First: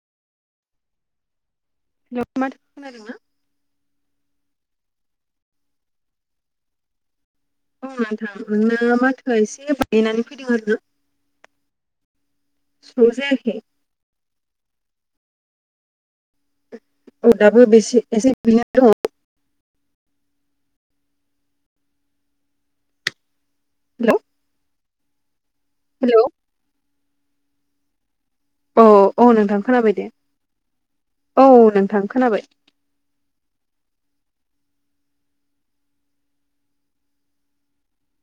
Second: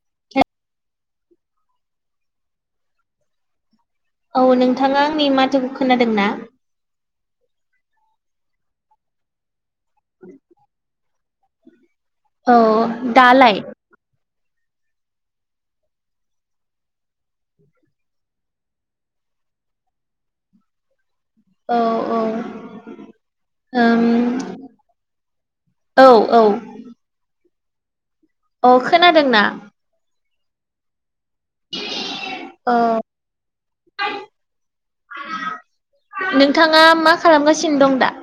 [inaudible] [unintelligible] खोनादों ना? औ नोंथाङा आंनि माथोखौ खोनादों ना? औ नोंथां नोंना माथोआ एसे बायनानै फैदों आरो। औ स्र' जायाखै दालाइ औ दाबो बेसे एसे बेनो दङ। औ औ ओं हेलौ औ हेलौ औ। औ अ नोंथां खोनाबाय दे औ नोंथां खोनाबाय। ओ नोंथाङा मा खालामगासिनो दं दा?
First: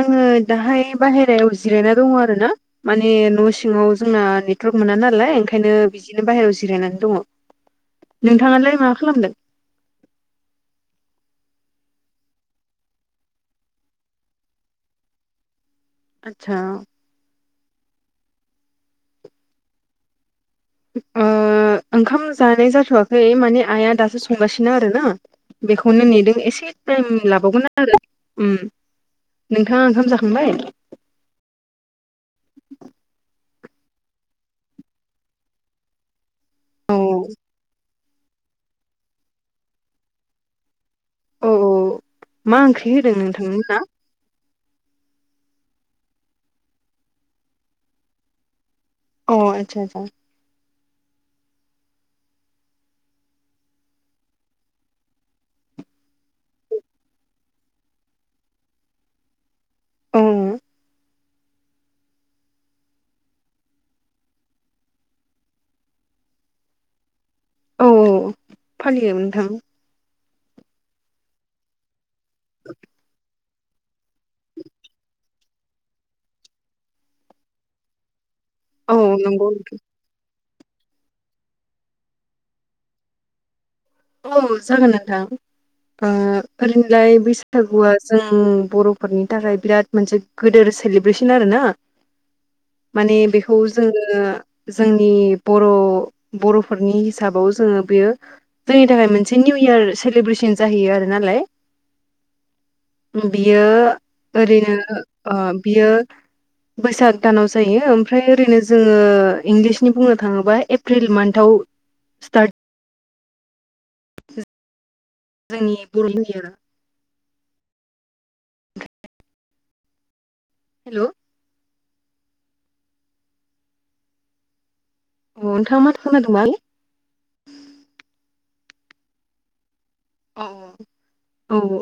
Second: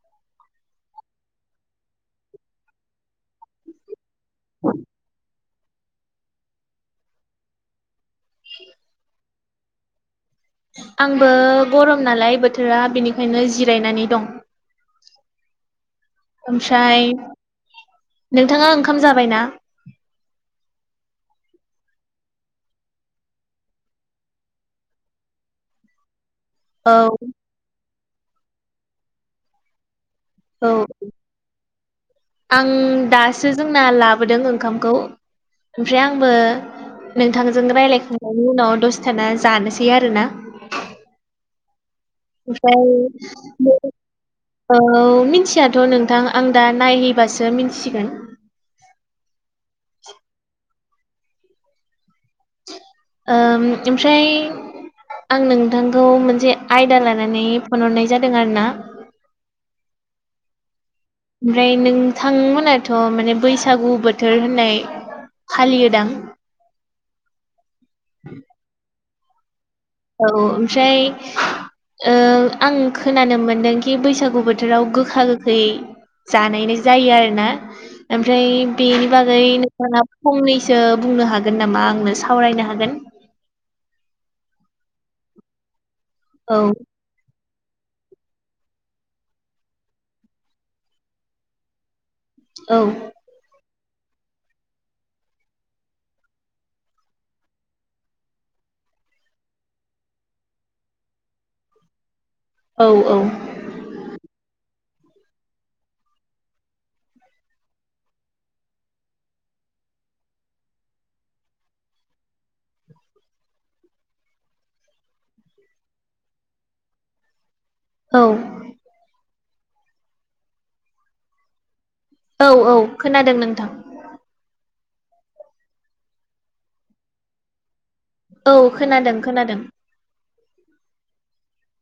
आङो दाहाय बाहेरायाव जिरायना दङ आरो ना माने न' सिङाव जोंना नेटवार्क मोना नालाय ओंखायनो बिदिनो बाहेरायाव जिरायनानै दङ। नोंथाङालाय मा खालामदों। आंबो गरम नालाय बोथोरा बेनिखायनो जिरायनानै दं। आदसा ओमफ्राय नोंथाङा ओंखाम जाबायना? ओ ओंखाम जानाय जाथ'वाखै माने आइआ दासो संगासिनो आरो ना? बेखौनो नेदों एसे औ टाइम लाबावगोन आरो ओम नोंथाङा ओंखाम जाखां औ। आं दासो जोंना लाबोदों ओंखामखौ ओमफ्राय आंबो औ नोंथांजों रायलायखांनायनि उनाव दसथाना जानोसै आरोना। औ औ मा ओंख्रि होदों नोंथांमोना? ओमफ्राय औ मिथियाथ' नोंथां आं दा नायहैबासो मिथिगोन। अ आतसा सा। ओम ओमफ्राय आं नोंथांखौ मोनसे आयदा लानानै फन हरनाय जादों आरोना औ ओमफ्राय नोंथां मोनाथ' माने बैसागु बोथोर होननाय फालियोदां औ औ फालियो नोंथां औ ओमफ्राय ओ आं खोनानो मोनदों बैसागु बोथोराव गोखा गोखै जानायनाय जायो आरोना आमफ्राय औ बेनि बागै नंगौ नोंथां नोंथाङा फंनैसो बुंनो हागोन नामा आंनो सावरायनो हागोन औ जागोन नोंथां ओ औ ओरैनोलाय बैसाग बैसागुआ जों बर'फोरनि थाखाय बिराद मोनसे गिदोर सेलिब्रेसन आरो ना। [inaudible] माने बे खौ जोङो जोंनि बर' बर'फोरनि हिसाबाव जोङो बेयो जोंनि थाखाय मोनसे निउ इयार सेलेब्रेसन जाहैयो आरो नालाय। औ औ बियो ओरैनो ओ बियो बैसाग दानाव जायो ओमफ्राय ओरैनो जोङो इंलिसनि बुंनो थाङोबा एप्रिल मान्थआव स्टार्ट [unintelligible] जोंनि बर' [unintelligible] औ हेलौ औ औ खोनादों नोंथां अ नोंथां माथो खोनादोंंबाल औ खोनादों खोनादों औ औ ओ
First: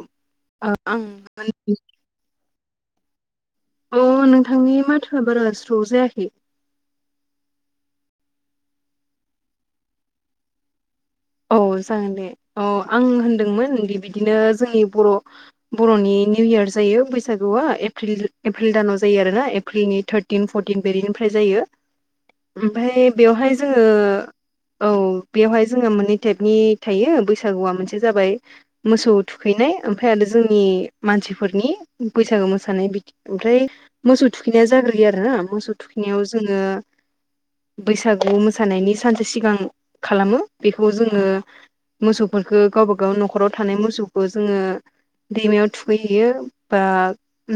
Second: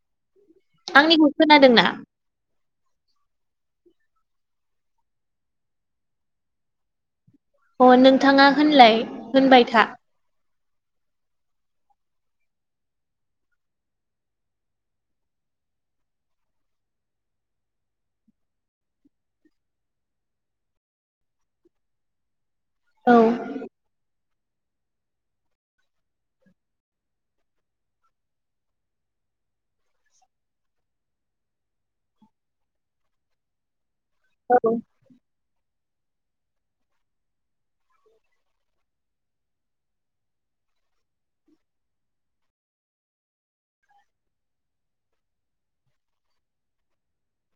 आं आंनिखौ खोनादोंना [unintelligible] अ नोंथांनि माथोआ बारा स्र' जायाखै अ नोंथाङा होनलाय होनबाय था औ जागोन दे ओ आं होनदोंमोन दि बिदिनो जोंनि बर' बर'नि निउ इयार जायो बैसागुआ एप्रिल दानाव जायो आरोना एप्रिलनि थार्ड टिन फरटिन बेरिनिफ्राय जायो [inaudible] ओमफाहाय औ बेवहाय जोङो औ बेवहाय जोङो मोननै टेपनि थायो बैसागुआ मोनसे जाबाय मोसौ थुखैनाय ओमफ्राय आरो जोंनि मानसिफोरनि बैसागो मोसानाय बिदि ओमफ्राय मोसौ थुखैनाया जाग्रोयो आरोना मोसौ थुखैनायाव जोङो बैसागु मोसानायनि सानसे सिगां खालामो बेखौ जोङो मोसौफोरखौ गावबागाव नखराव थानाय मोसौखौ जोङो दैमायाव थुखैहैयो बा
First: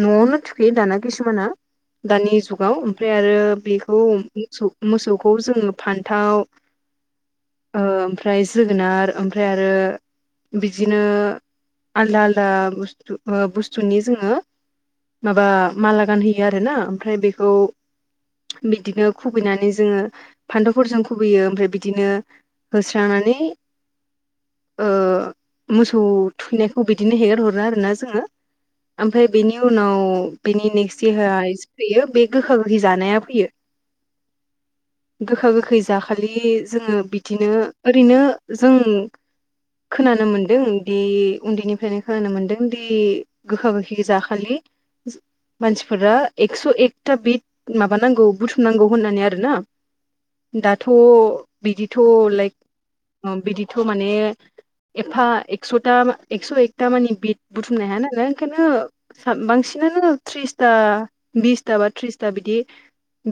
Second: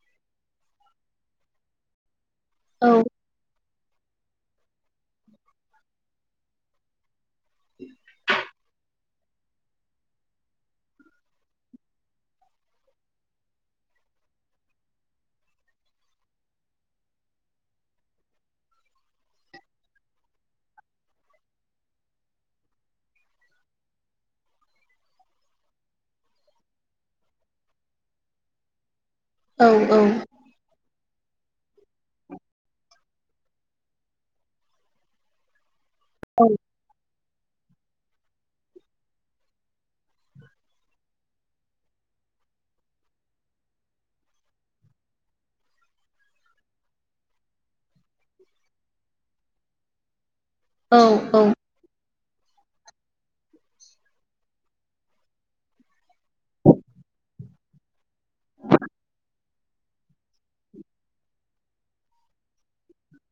न'आवनो थुखैयो दाना खिसुमाना दानि जुगाव औ ओमफ्राय आरो बेखौ सौ मोसौखौ जोङो फानथाव ओ फ्राय जोगोनार ओमफ्राय आरो बिदिनो आलदा आलदा बुस्थु-बुस्थुनि जोङो माबा माला गानहोयो आरो ना आमफ्राय बेखौ बिदिनो खुबैनानै जोङो फानथावफोरजों खुबैयो ओमफ्राय बिदिनो थारमाने मोसौ थुखैनायखौ बिदिनो हेगारहरो आरोना जोङो ओमफ्राय बेनि औ उनाव बिनि नेक्स्ट देहायसो फैयो बे गोखा गोखै जानाया फैयो गोखा गोखै जाखालि औ जोङो बिदिनो ओरैनो जों खोनानो मोनदों दि उन्दैनिफ्रायनो खोनानो मोनदों दि गोखा गोखै जाखालि मानसिफोरा एकस' एकथा बिद माबानांगौ बुथुमनांगौ होननानै आरो ना दाथ' औ औ बिदिथ' लाइक बिदिथ' माने एफा एकस'था एक्स' एकथा मानि बि बुथुमनो हाय नालाय ओंखायनो बांसिनानो थ्रिसथा बिस था बा थ्रिसथा बिदि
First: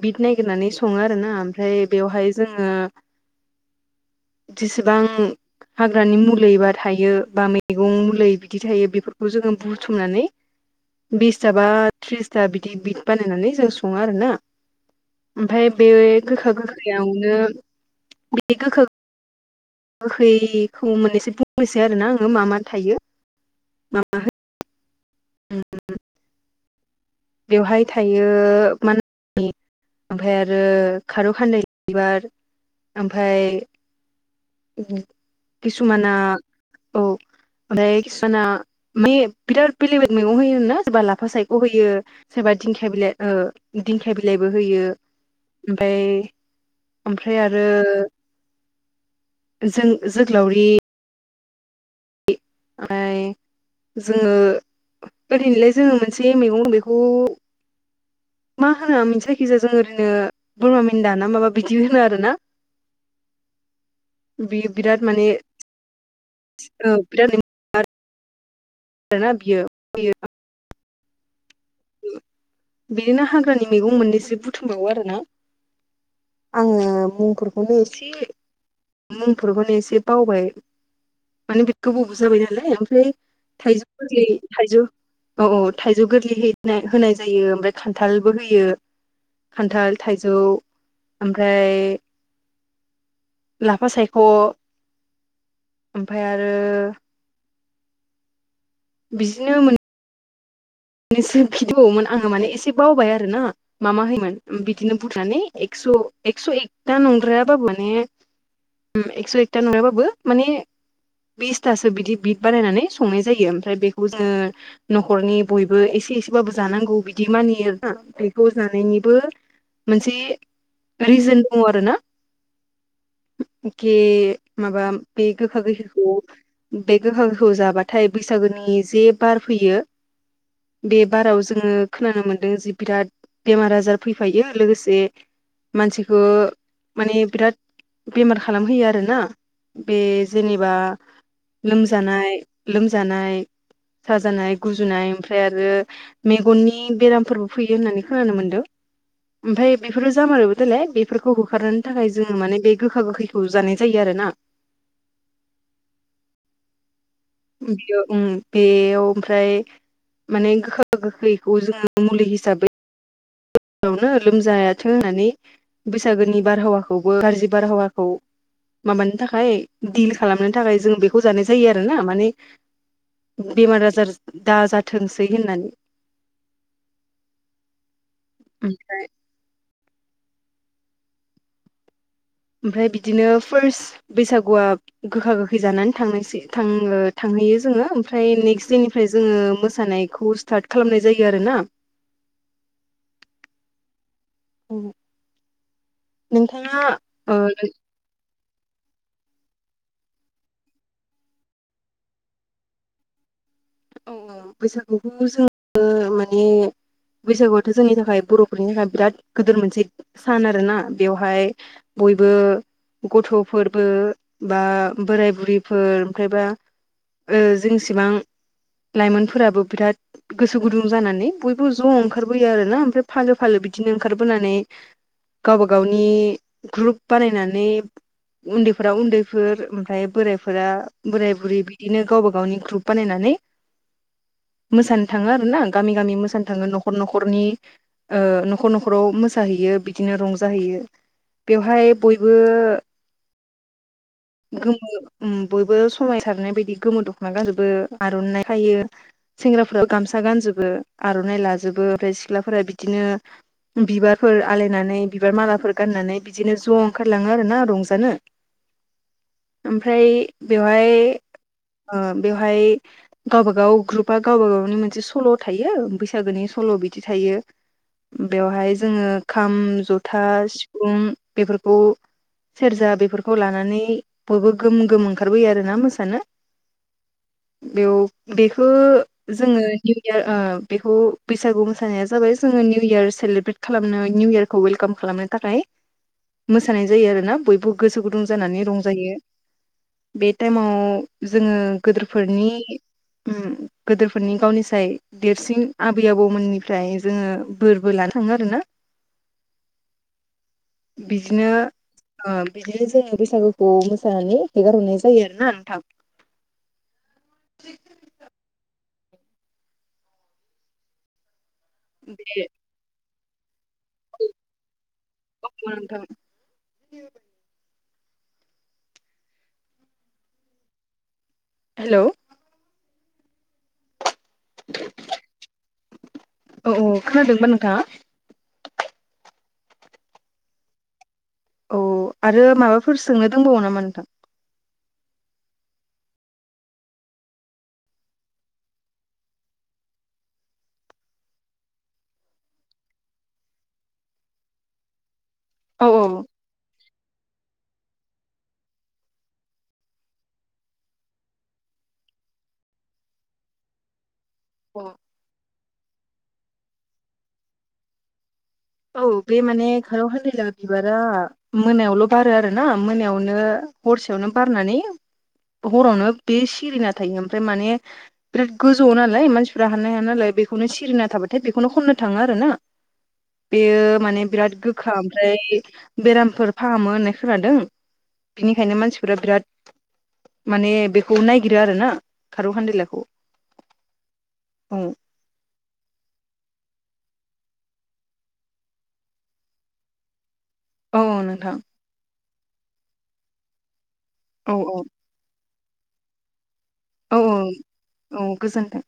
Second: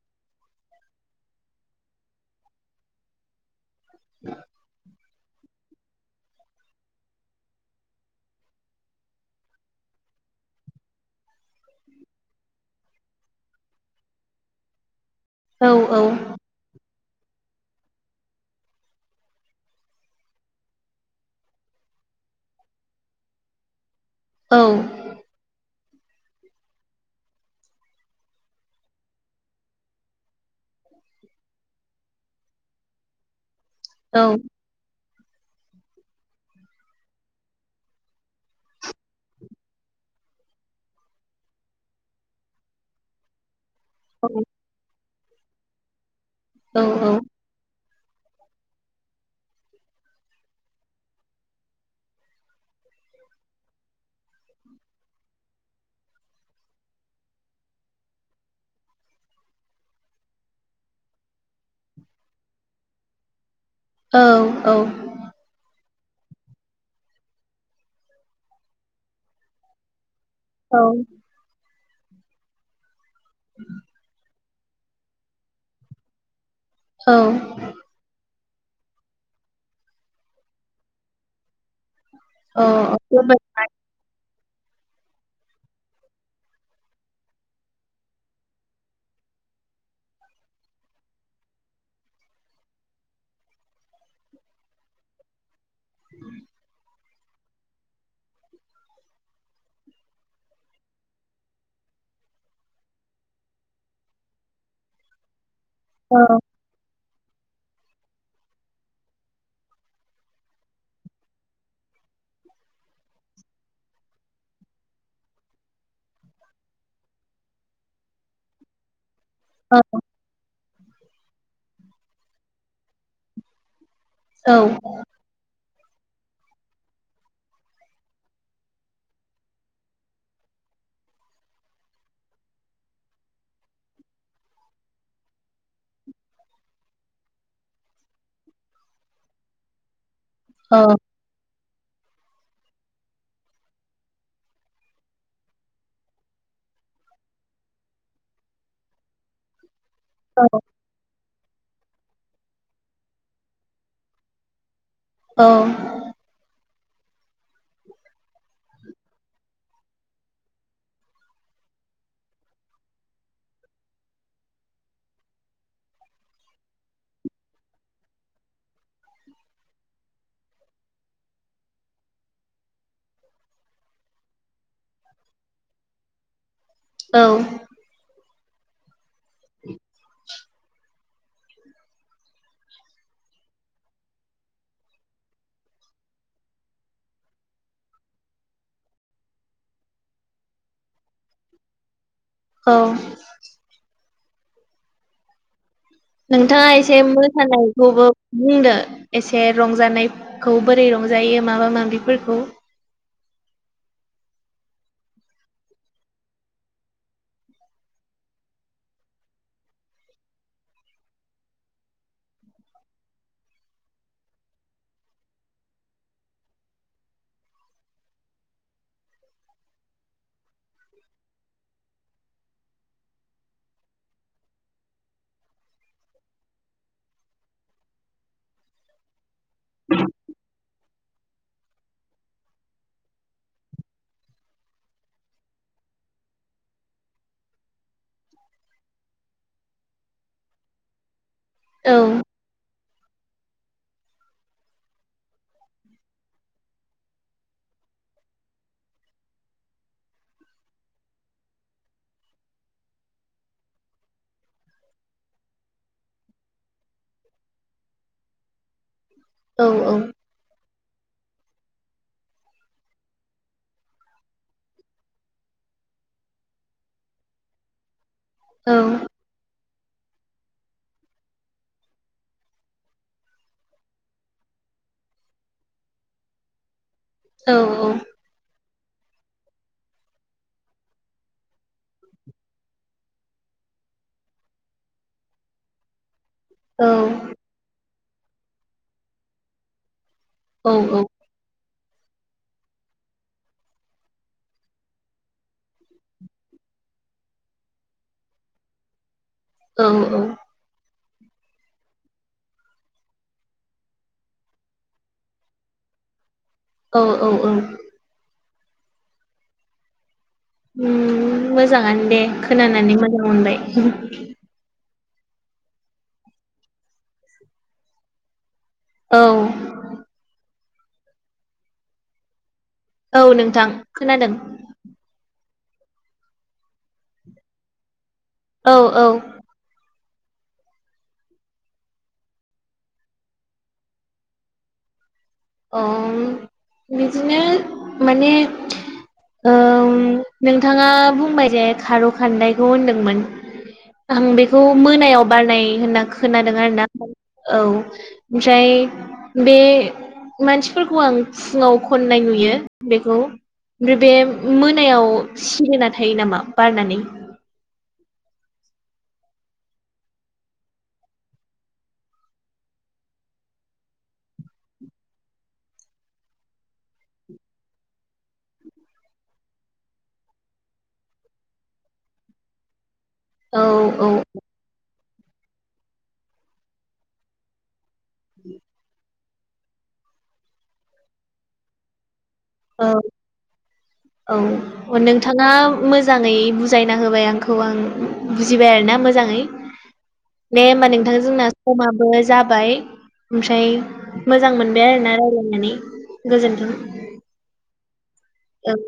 बिट ननायागिरनानै सङो आरो ना ओमफ्राय बेवहाय जोङो जेसेबां हाग्रानि मुलै बा थायो बा मैगं मुलै बिदि थायो बेफोरखौ जोङो बुथुमनानै बिस सोरहाबा थ्रिसथा बिदि बिट बानायनानै जों सङो आरोना औ ओमफाय बे गोखा गोखैयावनो बे गोखा गोखैखौ मोनैसो बुंनोसै आरो ना आङो मा मा थायो मा मा होयो औ [unintelligible] बेवहाय थायो माने आमफाय आरो खारौ खानदाइ बिबार आमफाय औ औ किसुमाना औ ओमफ्राय किसुमाना माने बिराद बेलेग बेलग मैगं होयो ना सोरबा लाफा सायख' होयो सोरबा दिंखिया बिलाइ दिंखिया बिलाइबो होयो ओमफ्राय ओमफ्राय आरो जो जोग्लावरि ओमफ्राय जोङो ओरैनोलाय जोङो मोनसे मैगं दं बेखौ मा होनो मिनथिया जायखिजाया जों ओरैनो बोरमा मेन्दा ना माबा बिदि होनो आरोना बे बिराद माने बिराद आरोना बियो बियो औ बिदिनो हाग्रानि मैगं मोननैसो बुथुमबावो आरोना आङो औ मुंफोरखौनो एसे मुंफोरखौनो एसे बावबाय माने बे गोबावबो जाबाय औ नालाय ओमफ्राय बेबाय थाइजौ गोरलै थाइजौ औ औ थाइजौ गोरलै है होनाय जायो ओमफ्राय खान्थालबो होयो खान्थाल थाइजौ ओमफ्राय लाफा सायख' ओमफ्राय आरो बिदिनो मोन मैसो दंबावोमोन आङो माने एसे बावबाय आरोना मा मा होयोमोन बिदिनो बुथुमनानै एक्स' औ एक्स' एकथा नंद्रायाबाबो माने एकस' एकथा नंद्रायाबाबो माने बिसथासो बिदि बिद बानायनानै संनाय जायो ओमफ्राय बेखौ जोङो न'खरनि बयबो एसे एसेबाबो जानांगौ बिदि मानियो आरोना बेखौ जानायनिबो औ मोनसे रिजोन दङ आरोना खि माबा बे गोखा गोखैखौ बे गोखा गोखैखौ जाबाथाय बैसागोनि जे बार फैयो बे बाराव जोङो खोनानो मोन्दों जे बिराद बेमार आजार फैफायो लोगोसे मानसिखौ माने बिराद बेमार खालामहोयो आरोना बे जेनेबा लोमजानाय लोमजानाय साजानाय गुजुनाय ओमफ्राय आरो मेगननि बेरामफोरबो फैयो होननानै खोनानो मोन्दों ओमफ्राय बेफोर जामारोबो देलाय बे बेफोरखौ होखारनो थाखाय जोङो माने बे गोखा गोखैखौ जानाय जायो आरो ना। औ बेयो ओम बेयाव ओमफ्राय माने गोखा गोखैखौ जोङो मुलि हिसाबै आवनो लोमजायाथों होननानै बैसागोनि बारहावाखौबो गारज्रि बारहावाखौ माबानो थाखाय, दिल खालामनो थाखाय जों बेखौ जानाय जायो आरोना माने बेमार आजार दाजाथोंसै होननानै औ ओमफ्राय ओमफ्राय बिदिनो फार्स्ट बैसागुआ गोखा गोखै जानानै थांनायसै थां-थांहोयो जोङो ओमफ्राय नेक्स्ट दिननिफ्राय जोङो मोसानाय खौ स्टार्ट खालामनाय जायो आरोना औ औ नोंथाङा एसे ओ औ मोसानायखौबो बुंदो। एसे रंजानायखौ बोरै रंजायो माबा माबिफोरखौ औ औ बैसागुखौ जोङो माने बैसागुआथ' जोंनि थाखाय बर'फोरनि थाखाय बिराद गिदिर मोनसे सान आरो ना बेवहाय बयबो गथ'फोरबो बा बोराय बुरिफोर ओमफ्रायबा ओ जोंसिबां लाइमोनफोराबो बिराद गोसो गुदुं जानानै बयबो ज' ओंखारबोयो आरोना ओमफ्राय फालो फालो बिदिनो ओंखारबोनानै गावबा गावनि ग्रुप बानायनानै उन्दैफोरा उन्दैफोर, ओमफ्राय बोरायफोरा बोराय बुरि बिदिनो गावबा गावनि ग्रुप बानायनानै मोसानो थाङो आरो ना गामि गामि मोसानो थाङो न'खर न'खरनि ओ न'खर न'खराव मोसाहैयो बिदिनो रंजाहैयो। बेवहाय औ बयबो गोमो उम बयबो समाय सारनाय बायदि गोमो दख'ना गानाजोबो। आर'नाय खायो। सेंग्राफोर गामसा गानजोबो आर'नाइ लाजोबो। ओमफ्राय सिख्लाफोरा बिदिनो बिबारफोर आलायनानै बिबार मालाफोर गाननानै बिदिनो ज' ओंखारलाङो आरोना रंजानो। [inaudible] औ औ ओमफ्राय बेवहाय ओ बेवहाय गावबागाव ग्रुपा गावबा गावनि मोनसे सल' थायो बैसागोनि सल' बिदि थायो। [inaudible] औ बेवहाय औ जोङो खाम जथा सिफुं बेफोरखौ सेरजा बेफोरखौ लानानै बयबो गोम गोम ओंखारबोयो आरोना मोसानो। बेयाव बेखो जोङो निउ इयार ओ बेखौ बैसागु मोसानाया जाबाय जोङो निउ इयार सेलेब्रेट खालामनो निउ इयार खौ वेलकाम खालामनो थाखाय [inaudible] मोसानाय जायो आरोना बयबो गोसो गुदुं जानानै रंजायो बे औ टाइमाव जोङो गोदोरफोरनि उम गोदोरफोरनि गावनिसाय देरसिन आबै आबौमोननिफ्राय जोङो बोरबो लानो थाङो आरो ना। औ औ। बिदिनो बिदिनो जोङो बैसागुखौ मोसानानै हेगारहरनाय जायो आरोना नोंथां। औ औ औ। उम मोजाङानो दे बे खोनानानै मोजां मोनबाय [unintelligible] नोंथां औ। हेल' औ नोंथां खोनादों औ औ खोनादों ना नोंथाङा? औ औ औ आरो माबाफोर सोंनो दंबावो नामा नोंथां? अ बिदिनो माने औ नोंथाङा बुंबाय जे खार' खान्दायखौ होनदोंमोन। आं बेखौ मोनायाव बारनाय औ होनना औ खोनादों आरोना औ ओमफ्राय बे मानसिफोरखौ आं फुङाव खननाय नुयो बेखौ ओमफ्राय बे औ मोनायाव सिरिना थायो नामा बारनानै? औ बे माने खाराव खान्दाया बिबारा मोनायावल' बारो आरो ना मोनायावनो हरसेयावनो बारनानै हरावनो बे सिरिना थायो ओमफ्राय माने बिराद गोजौ नालाय मानसिफोरा हाननो हाया नालाय बेखौनो सिरिना थाबाथाय बेखौनो खन्नो थाङो आरो ना। औ बेयो औ माने बिराद गोखा ओमफ्राय बेरामफोर फाहामो होननाय खोनादों बिनिखायनो मानसिफोरा बिराद माने बेखौ नायगिरो आरो ना खारौ औ खान्देलाखौ औ नों नोथाङा मोजाङै बुजायना होबाय आंखौ आं बुजिबाय आरोना मोजाङै दे होमबा औ नोंथां औ जोंना समाबो जाबाय ओमफ्राय मोजां औ औ मोनबाय आरोना रायज्लायनानै गोजोन्थों औ औ औ गोजोनथों